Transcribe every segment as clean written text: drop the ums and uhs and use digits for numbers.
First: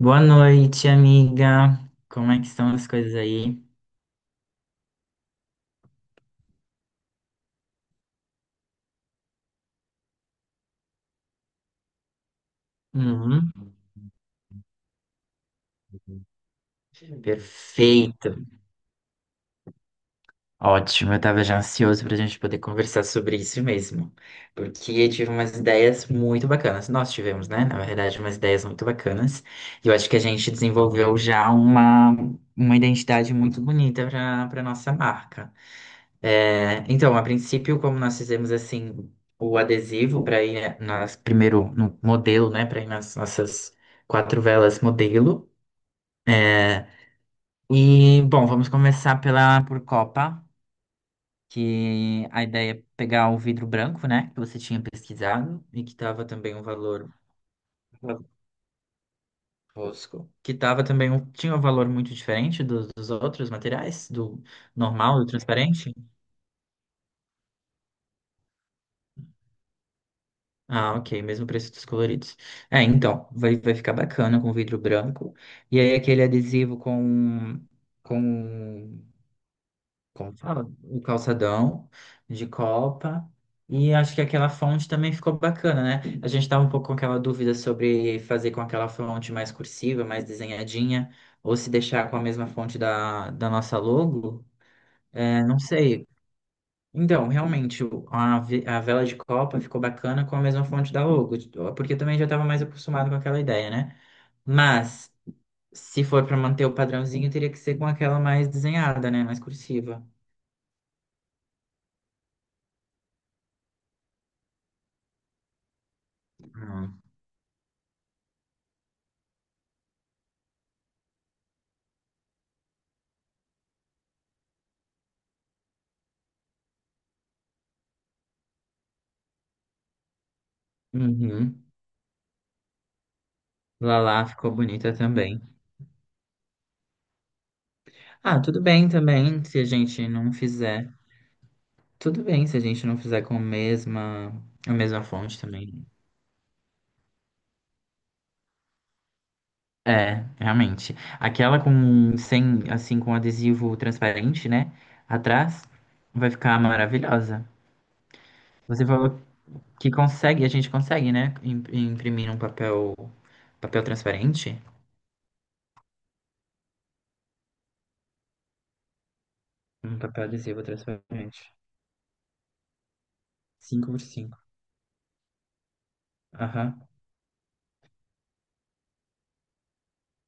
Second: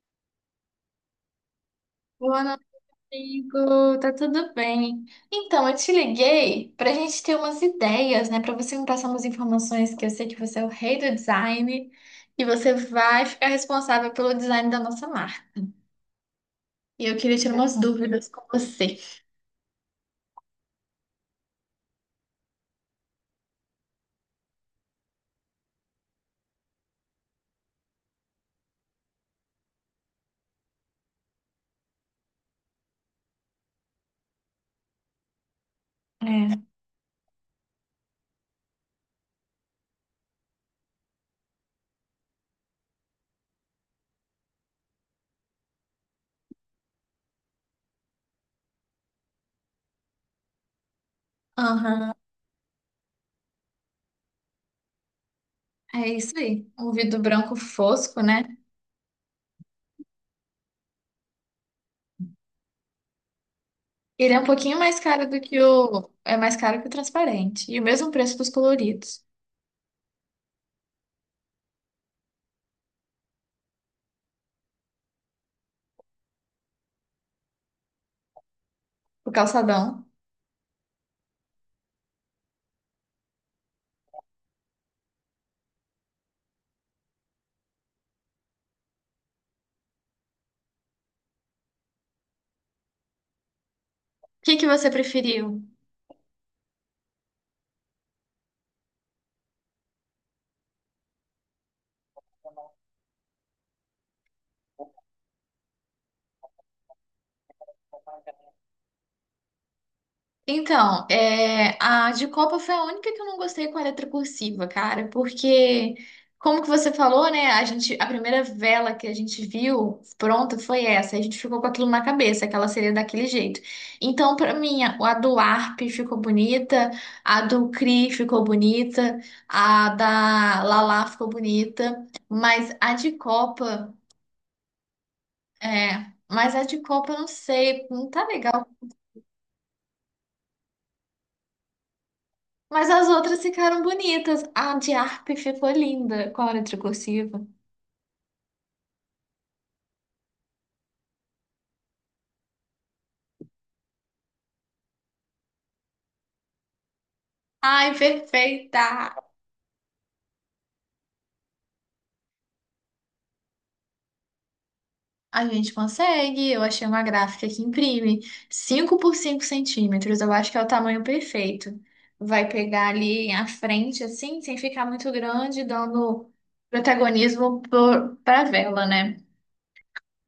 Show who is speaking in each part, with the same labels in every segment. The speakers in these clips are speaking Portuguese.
Speaker 1: Boa noite, amiga. Como é
Speaker 2: Boa
Speaker 1: que
Speaker 2: noite,
Speaker 1: estão as coisas aí?
Speaker 2: amigo. Tá tudo bem? Então, eu te liguei pra gente ter umas ideias, né? Pra você me passar umas informações, que eu sei que você é o rei do design e você vai ficar
Speaker 1: Uhum.
Speaker 2: responsável pelo design da nossa marca. E eu queria tirar umas dúvidas
Speaker 1: Perfeito.
Speaker 2: com você.
Speaker 1: Ótimo, eu tava já ansioso pra gente poder conversar sobre isso mesmo. Porque eu tive umas ideias muito bacanas. Nós tivemos, né? Na verdade, umas ideias muito bacanas. E eu acho que a gente desenvolveu já uma identidade muito bonita para nossa marca.
Speaker 2: É.
Speaker 1: É, então, a princípio, como nós fizemos assim o adesivo para ir, né, nas primeiro no modelo, né, para ir nas nossas quatro velas modelo. É, e bom, vamos começar pela por Copa,
Speaker 2: Aham,
Speaker 1: que a ideia é pegar o vidro branco, né, que você tinha pesquisado e que
Speaker 2: é
Speaker 1: tava
Speaker 2: isso
Speaker 1: também um
Speaker 2: aí. Um
Speaker 1: valor
Speaker 2: vidro branco fosco, né?
Speaker 1: fosco, que tava também um, tinha um valor muito diferente dos outros materiais,
Speaker 2: Ele é
Speaker 1: do
Speaker 2: um pouquinho mais
Speaker 1: normal, do
Speaker 2: caro do que
Speaker 1: transparente.
Speaker 2: o... É mais caro que o transparente. E o mesmo preço dos coloridos.
Speaker 1: Ah, ok, mesmo preço dos coloridos. É, então, vai ficar bacana com vidro branco. E aí aquele adesivo com,
Speaker 2: O calçadão. O
Speaker 1: como fala? O calçadão de Copa. E acho que aquela fonte também ficou bacana, né? A gente tava um pouco com aquela dúvida sobre fazer com aquela fonte mais cursiva, mais desenhadinha, ou se deixar com a mesma fonte da nossa logo.
Speaker 2: que que você
Speaker 1: É, não
Speaker 2: preferiu?
Speaker 1: sei, então, realmente, a vela de Copa ficou bacana com a mesma fonte da logo, porque eu também já estava mais acostumado com aquela ideia, né? Mas, se for para manter o padrãozinho, teria que ser com aquela mais desenhada, né? Mais cursiva.
Speaker 2: Então, a de Copa foi a única que eu não gostei com a letra cursiva, cara, porque, como que
Speaker 1: Ah.
Speaker 2: você falou, né? A primeira vela que a gente viu pronta foi essa. A gente ficou com aquilo na cabeça, que ela seria daquele jeito. Então, pra mim, a do Arp ficou bonita, a do Cri ficou bonita, a da Lala ficou
Speaker 1: Uhum.
Speaker 2: bonita,
Speaker 1: Lala ficou bonita também.
Speaker 2: mas a de Copa, eu não sei, não tá
Speaker 1: Ah, tudo
Speaker 2: legal.
Speaker 1: bem também se a gente não fizer. Tudo bem se a gente
Speaker 2: Mas
Speaker 1: não
Speaker 2: as
Speaker 1: fizer com
Speaker 2: outras ficaram bonitas.
Speaker 1: a
Speaker 2: A de
Speaker 1: mesma
Speaker 2: harp
Speaker 1: fonte
Speaker 2: ficou
Speaker 1: também.
Speaker 2: linda com a hora cursiva.
Speaker 1: É, realmente. Aquela com sem, assim, com adesivo transparente, né? Atrás, vai ficar maravilhosa.
Speaker 2: Ai,
Speaker 1: Você
Speaker 2: perfeita!
Speaker 1: falou que consegue, a gente consegue, né? Imprimir um papel, papel transparente?
Speaker 2: A gente consegue. Eu achei uma gráfica que imprime 5 por 5
Speaker 1: Um
Speaker 2: centímetros.
Speaker 1: papel
Speaker 2: Eu acho que é
Speaker 1: adesivo
Speaker 2: o tamanho
Speaker 1: transparente.
Speaker 2: perfeito. Vai pegar ali a
Speaker 1: Cinco por
Speaker 2: frente,
Speaker 1: 5.
Speaker 2: assim, sem ficar muito grande, dando
Speaker 1: Aham.
Speaker 2: protagonismo pra vela, né?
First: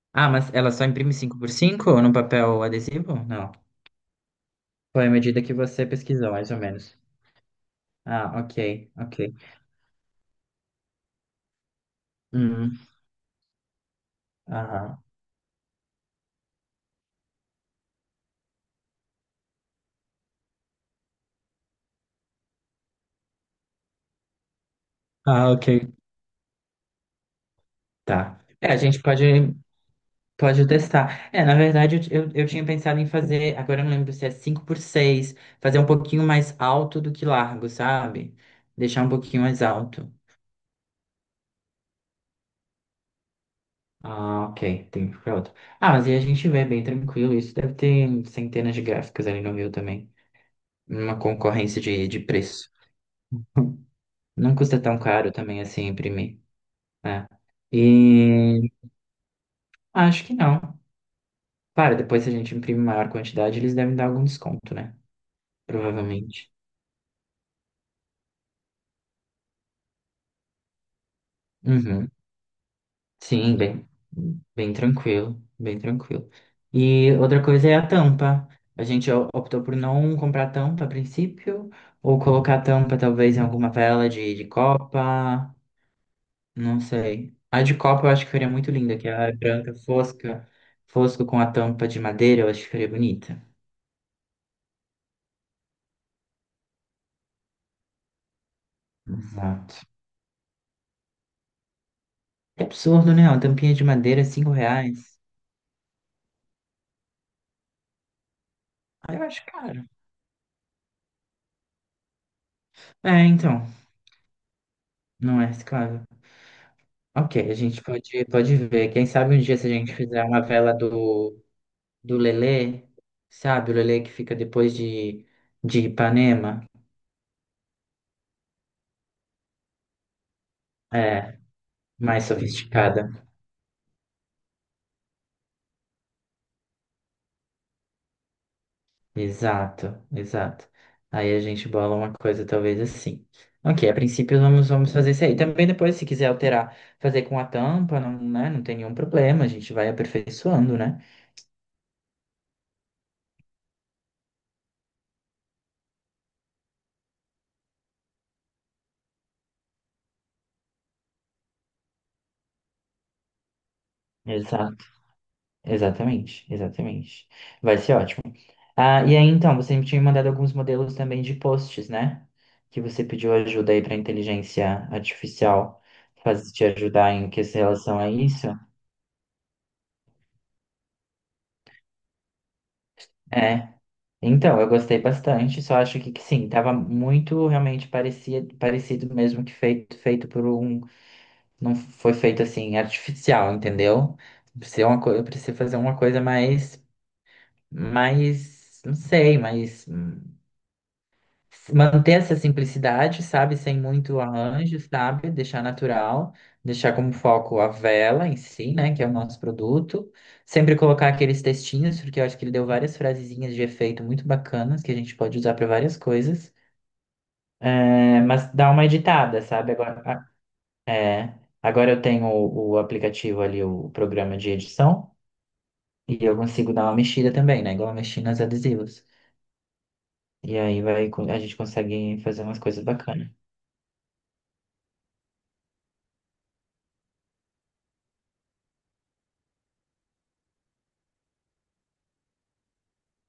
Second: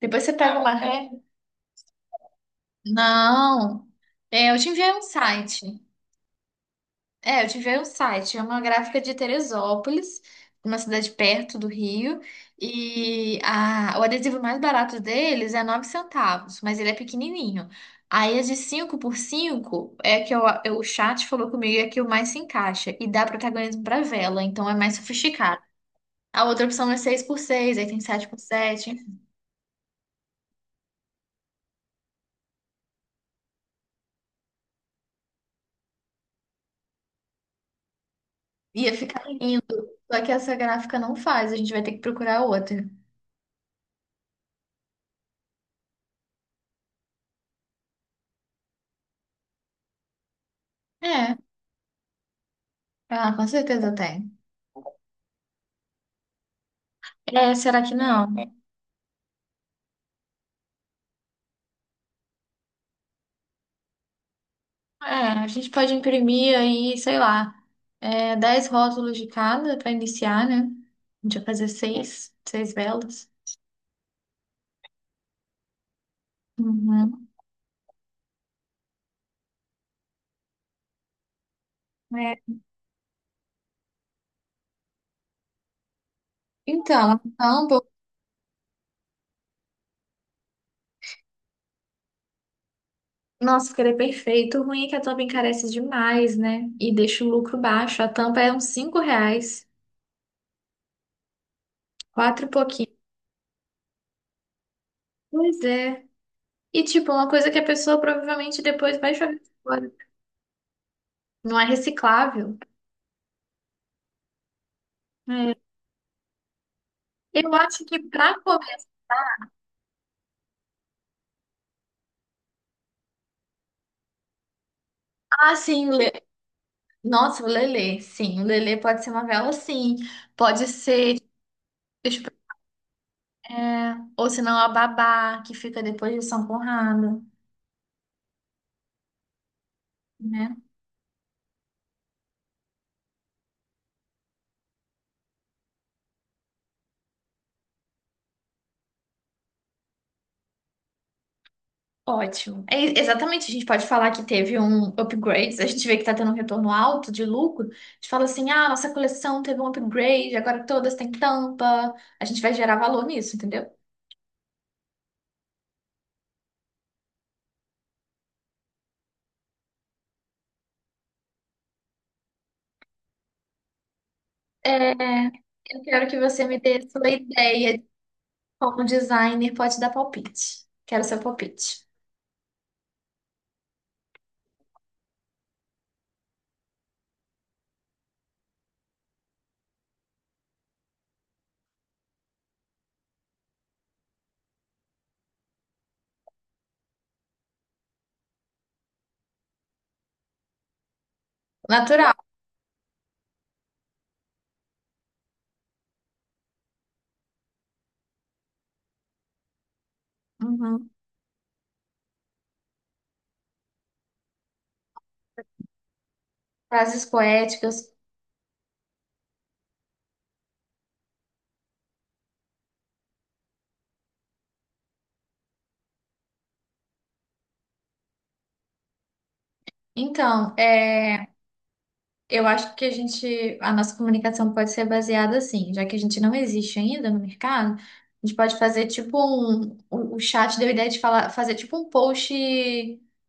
Speaker 2: Depois
Speaker 1: Ah,
Speaker 2: você
Speaker 1: mas
Speaker 2: pega
Speaker 1: ela
Speaker 2: uma
Speaker 1: só
Speaker 2: ré.
Speaker 1: imprime cinco por 5 no papel adesivo? Não.
Speaker 2: Não! É, eu te enviei um
Speaker 1: Foi a medida que
Speaker 2: site.
Speaker 1: você pesquisou, mais ou menos.
Speaker 2: É, eu tive aí o
Speaker 1: Ah,
Speaker 2: site, é
Speaker 1: ok,
Speaker 2: uma gráfica de
Speaker 1: ok.
Speaker 2: Teresópolis, uma cidade perto do Rio,
Speaker 1: Hum,
Speaker 2: e a, o adesivo mais
Speaker 1: aham.
Speaker 2: barato deles é 9 centavos, mas ele é pequenininho. Aí as de 5x5. É que o chat falou comigo é que o mais se encaixa e dá protagonismo pra vela, então é mais
Speaker 1: Ah,
Speaker 2: sofisticado.
Speaker 1: ok.
Speaker 2: A outra opção é 6x6, aí tem 7 por
Speaker 1: Tá. É, a
Speaker 2: 7.
Speaker 1: gente pode. Pode testar. É, na verdade, eu tinha pensado em fazer, agora eu não lembro se é 5 por 6. Fazer um pouquinho mais alto do que largo, sabe?
Speaker 2: Ia
Speaker 1: Deixar um
Speaker 2: ficar
Speaker 1: pouquinho mais
Speaker 2: lindo.
Speaker 1: alto.
Speaker 2: Só que essa gráfica não faz, a gente vai ter que procurar outra.
Speaker 1: Ah, ok, tem que ficar outro. Ah, mas aí a gente vê bem tranquilo, isso deve ter centenas de gráficos ali no meu também. Uma
Speaker 2: É,
Speaker 1: concorrência de preço.
Speaker 2: ah, com certeza tem.
Speaker 1: Não custa tão caro também assim imprimir, né?
Speaker 2: É, será que não?
Speaker 1: E acho que não. Para depois se a gente imprimir maior quantidade, eles devem dar algum desconto, né?
Speaker 2: É, a gente pode
Speaker 1: Provavelmente.
Speaker 2: imprimir aí, sei lá, 10 rótulos de cada para iniciar, né? A gente vai fazer
Speaker 1: Uhum.
Speaker 2: seis velas.
Speaker 1: Sim, bem tranquilo, bem tranquilo. E
Speaker 2: Uhum.
Speaker 1: outra coisa é a tampa. A gente optou por não comprar tampa a princípio, ou
Speaker 2: É.
Speaker 1: colocar tampa talvez em alguma vela de Copa, não
Speaker 2: Então,
Speaker 1: sei. A de
Speaker 2: ambos.
Speaker 1: Copa eu acho que ficaria muito linda, que é a branca fosca, fosco com a tampa de madeira, eu acho que ficaria bonita.
Speaker 2: Nossa, ficaria perfeito. O ruim é que a tampa encarece demais, né? E deixa o lucro baixo. A tampa é uns R$ 5,
Speaker 1: Exato.
Speaker 2: quatro e
Speaker 1: É
Speaker 2: pouquinho.
Speaker 1: absurdo, né? Uma tampinha de madeira, R$ 5.
Speaker 2: Pois é. E, tipo, uma coisa que a pessoa provavelmente depois vai
Speaker 1: Ah, eu
Speaker 2: jogar
Speaker 1: acho caro.
Speaker 2: fora. Não é reciclável.
Speaker 1: É, então, não é,
Speaker 2: É.
Speaker 1: claro. Ok,
Speaker 2: Eu
Speaker 1: a gente
Speaker 2: acho que
Speaker 1: pode,
Speaker 2: pra
Speaker 1: pode
Speaker 2: começar,
Speaker 1: ver. Quem sabe um dia se a gente fizer uma vela do, do Lelê, sabe? O Lelê que fica depois de
Speaker 2: assim.
Speaker 1: Ipanema.
Speaker 2: Nossa, o Lelê, sim. O Lelê pode ser uma vela, sim. Pode ser,
Speaker 1: É,
Speaker 2: deixa
Speaker 1: mais sofisticada.
Speaker 2: ou senão a Babá, que fica depois de São Conrado,
Speaker 1: Exato,
Speaker 2: né?
Speaker 1: exato. Aí a gente bola uma coisa talvez assim. Ok, a princípio vamos fazer isso aí. Também depois, se quiser alterar, fazer com a tampa, não, né, não tem nenhum problema. A gente vai aperfeiçoando, né?
Speaker 2: Ótimo. É, exatamente, a gente pode falar que teve um upgrade, a gente vê que tá tendo um retorno alto de lucro, a gente fala assim, ah, nossa coleção teve um upgrade, agora todas têm tampa, a gente vai gerar valor nisso, entendeu?
Speaker 1: Exato, exatamente, exatamente. Vai ser ótimo. Ah, e aí então, você me tinha mandado alguns modelos também de posts, né? Que você pediu ajuda aí para inteligência
Speaker 2: É, eu
Speaker 1: artificial
Speaker 2: quero que você
Speaker 1: fazer
Speaker 2: me
Speaker 1: te
Speaker 2: dê sua
Speaker 1: ajudar em que se
Speaker 2: ideia de
Speaker 1: relação a isso.
Speaker 2: como designer pode dar palpite. Quero seu palpite.
Speaker 1: É. Então, eu gostei bastante, só acho que sim, tava muito realmente parecia, parecido mesmo que feito, feito por um. Não foi feito assim, artificial, entendeu? Precisa uma, eu preciso fazer uma coisa mais, mais, não sei, mais.
Speaker 2: Natural.
Speaker 1: Manter essa simplicidade, sabe? Sem muito arranjo, sabe? Deixar natural, deixar como foco a vela em si, né? Que é o nosso produto. Sempre
Speaker 2: Uhum.
Speaker 1: colocar aqueles textinhos, porque eu acho que ele deu várias frasezinhas de efeito muito bacanas que a gente pode usar para várias coisas.
Speaker 2: Frases poéticas.
Speaker 1: É, mas dá uma editada, sabe? Agora, é, agora eu tenho o aplicativo ali, o programa de edição, e eu consigo dar uma mexida também, né? Igual eu mexi nos adesivos.
Speaker 2: Então,
Speaker 1: E aí vai,
Speaker 2: é.
Speaker 1: a gente consegue fazer
Speaker 2: Eu
Speaker 1: umas
Speaker 2: acho que
Speaker 1: coisas
Speaker 2: a
Speaker 1: bacanas.
Speaker 2: gente, a nossa comunicação pode ser baseada assim, já que a gente não existe ainda no mercado, a gente pode fazer tipo um, o chat deu a ideia de falar, fazer tipo um post,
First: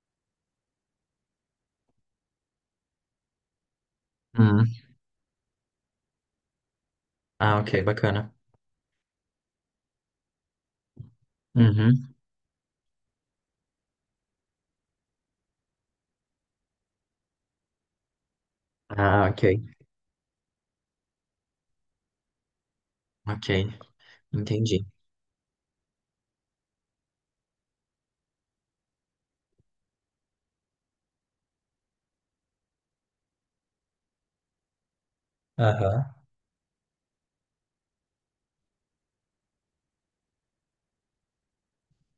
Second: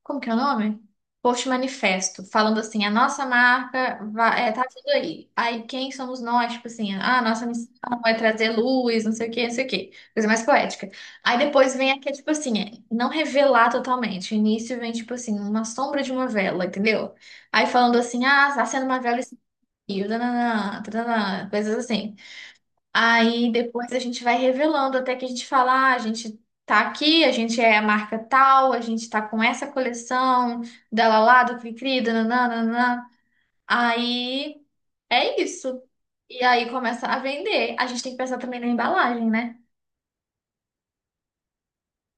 Speaker 2: como que é o nome? Post manifesto, falando assim, a nossa marca vai, é, tá tudo aí. Aí quem somos nós? Tipo assim, ah, a nossa
Speaker 1: Ah,
Speaker 2: missão
Speaker 1: ok,
Speaker 2: é
Speaker 1: bacana.
Speaker 2: trazer luz, não sei o quê, não sei o quê. Coisa mais poética. Aí depois vem
Speaker 1: Uhum.
Speaker 2: aqui, tipo assim, não revelar totalmente. O início vem, tipo assim, uma sombra de uma vela, entendeu? Aí falando assim, ah, tá sendo uma vela
Speaker 1: Ah, ok,
Speaker 2: e tananã, tananã, coisas assim.
Speaker 1: ok,
Speaker 2: Aí depois a gente vai
Speaker 1: entendi.
Speaker 2: revelando até que a gente fala, ah, a gente tá aqui, a gente é a marca tal, a gente tá com essa coleção dela lá, do Cri-Cri, dananã, dananã. Aí é isso.
Speaker 1: Aham.
Speaker 2: E aí começa a vender. A gente tem que pensar também na embalagem, né?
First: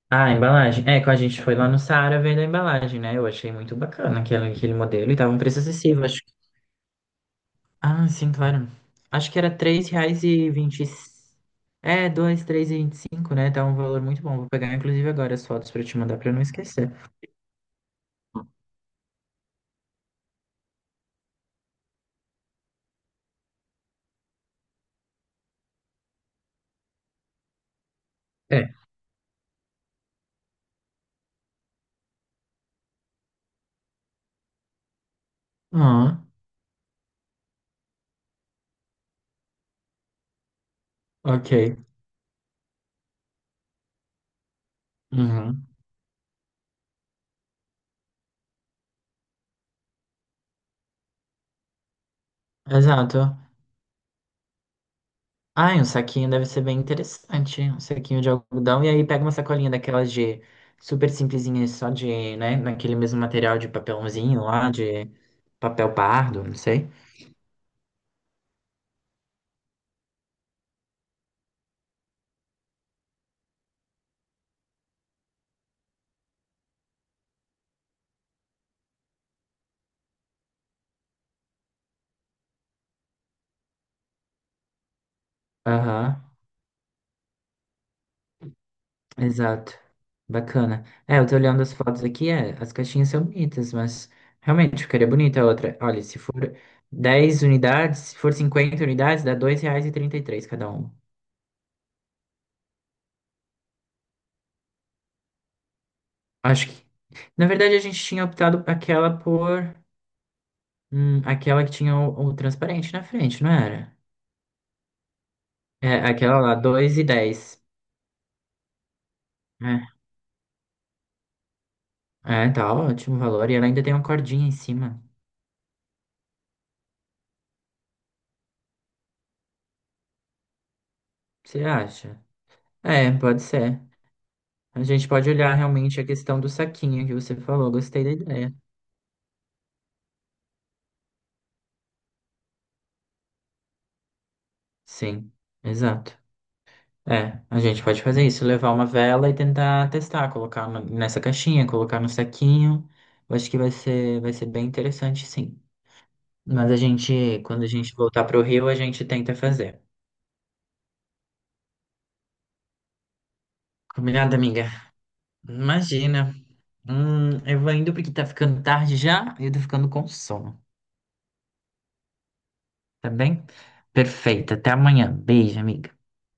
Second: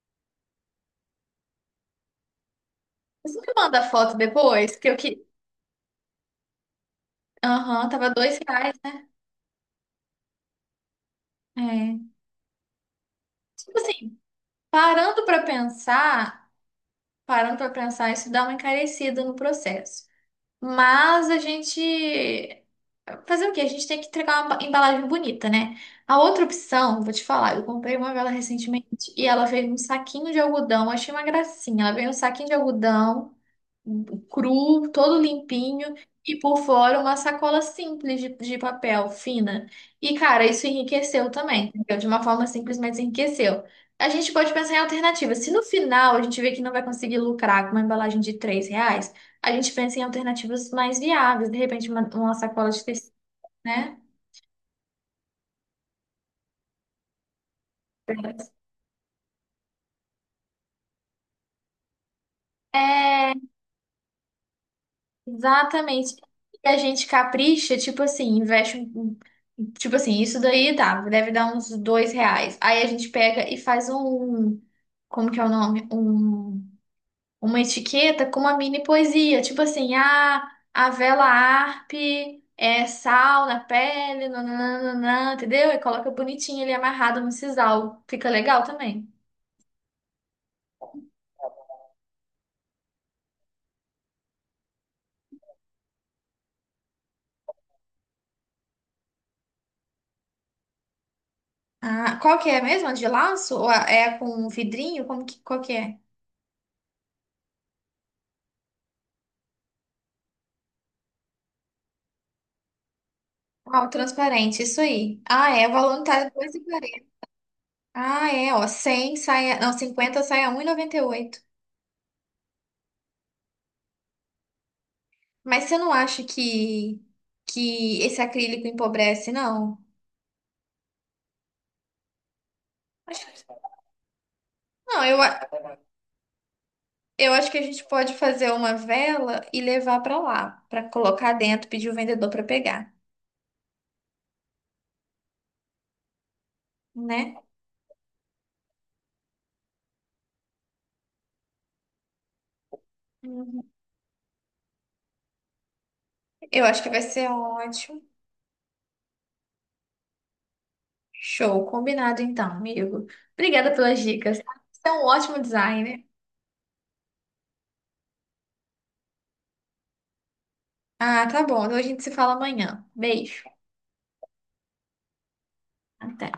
Speaker 1: Ah, a embalagem. É, quando a gente foi lá no Saara vendo a embalagem, né? Eu
Speaker 2: Você
Speaker 1: achei
Speaker 2: me
Speaker 1: muito
Speaker 2: manda a foto
Speaker 1: bacana aquele
Speaker 2: depois, que eu
Speaker 1: modelo e
Speaker 2: que.
Speaker 1: tava um preço acessível, acho que.
Speaker 2: Aham,
Speaker 1: Ah,
Speaker 2: tava
Speaker 1: sim,
Speaker 2: dois
Speaker 1: claro.
Speaker 2: reais, né?
Speaker 1: Acho que era R$ 3,20.
Speaker 2: É.
Speaker 1: É, dois, 3,25, né? Tá um
Speaker 2: Tipo
Speaker 1: valor
Speaker 2: assim,
Speaker 1: muito bom. Vou pegar, inclusive,
Speaker 2: parando
Speaker 1: agora
Speaker 2: pra
Speaker 1: as fotos pra te mandar pra eu
Speaker 2: pensar.
Speaker 1: não esquecer.
Speaker 2: Parando para pensar, isso dá uma encarecida no processo. Mas a gente. Fazer o quê? A gente tem que entregar uma embalagem bonita, né? A outra opção, vou te falar, eu comprei uma vela
Speaker 1: É.
Speaker 2: recentemente e ela veio num saquinho de algodão, achei uma gracinha. Ela veio num saquinho de algodão cru, todo limpinho,
Speaker 1: Ah,
Speaker 2: e por fora uma sacola simples de papel, fina. E, cara, isso enriqueceu também,
Speaker 1: ok.
Speaker 2: entendeu? De uma forma simples, mas enriqueceu. A gente pode pensar em alternativas. Se no
Speaker 1: Uhum.
Speaker 2: final a gente vê que não vai conseguir lucrar com uma embalagem de R$ 3, a gente pensa em alternativas mais viáveis, de repente uma sacola de tecido,
Speaker 1: Exato.
Speaker 2: né?
Speaker 1: Ai, um saquinho deve ser bem interessante, hein? Um saquinho de algodão, e aí pega uma sacolinha daquelas de super simplesinha, só de, né, naquele mesmo
Speaker 2: É.
Speaker 1: material de papelãozinho lá, de papel
Speaker 2: Exatamente.
Speaker 1: pardo, não
Speaker 2: E a
Speaker 1: sei.
Speaker 2: gente capricha, tipo assim, investe um. Tipo assim, isso daí dá, deve dar uns R$ 2. Aí a gente pega e faz um. Como que é o nome? Uma etiqueta com uma mini poesia. Tipo assim, ah, a vela Arp é sal na pele, nananana, entendeu? E coloca
Speaker 1: Aham,
Speaker 2: bonitinho ele amarrado no sisal. Fica legal também.
Speaker 1: exato. Bacana. É, eu tô olhando as fotos aqui, é, as caixinhas são bonitas, mas realmente ficaria bonita a outra. Olha, se for 10 unidades, se for 50 unidades, dá R$ 2,33 cada uma.
Speaker 2: Ah, qual que é mesmo? A de laço? Ou com vidrinho? Qual que é?
Speaker 1: Acho que, na verdade, a gente tinha optado aquela por aquela que tinha o transparente na frente, não
Speaker 2: Uau,
Speaker 1: era?
Speaker 2: transparente, isso aí. Ah, é, o
Speaker 1: É,
Speaker 2: voluntário é
Speaker 1: aquela lá, dois e
Speaker 2: 2,40.
Speaker 1: dez
Speaker 2: Ah, é, ó, 100 sai, não,
Speaker 1: É,
Speaker 2: 50 sai a 1,98.
Speaker 1: é, tá ótimo o valor. E ela ainda tem uma cordinha em cima.
Speaker 2: Mas você não acha que esse acrílico empobrece, não?
Speaker 1: Você acha? É,
Speaker 2: Acho
Speaker 1: pode
Speaker 2: que-
Speaker 1: ser. A
Speaker 2: Não,
Speaker 1: gente pode olhar realmente a questão do saquinho que
Speaker 2: eu
Speaker 1: você
Speaker 2: acho que a
Speaker 1: falou.
Speaker 2: gente
Speaker 1: Gostei da
Speaker 2: pode fazer
Speaker 1: ideia.
Speaker 2: uma vela e levar pra lá, pra colocar dentro, pedir o vendedor pra pegar,
Speaker 1: Sim, exato.
Speaker 2: né?
Speaker 1: É, a gente pode fazer isso, levar uma vela e tentar testar, colocar nessa caixinha, colocar no saquinho. Eu acho que
Speaker 2: Uhum.
Speaker 1: vai ser bem interessante, sim.
Speaker 2: Eu
Speaker 1: Mas a
Speaker 2: acho que vai ser
Speaker 1: gente, quando a gente
Speaker 2: ótimo.
Speaker 1: voltar pro Rio, a gente tenta fazer.
Speaker 2: Show, combinado então, amigo. Obrigada pelas
Speaker 1: Combinado,
Speaker 2: dicas, tá?
Speaker 1: amiga?
Speaker 2: Você é um ótimo designer.
Speaker 1: Imagina. Eu vou indo porque tá ficando tarde já e eu tô ficando com sono,
Speaker 2: Ah, tá bom. Então a gente se fala amanhã.
Speaker 1: tá
Speaker 2: Beijo.
Speaker 1: bem? Perfeito. Até amanhã. Beijo, amiga.
Speaker 2: Até.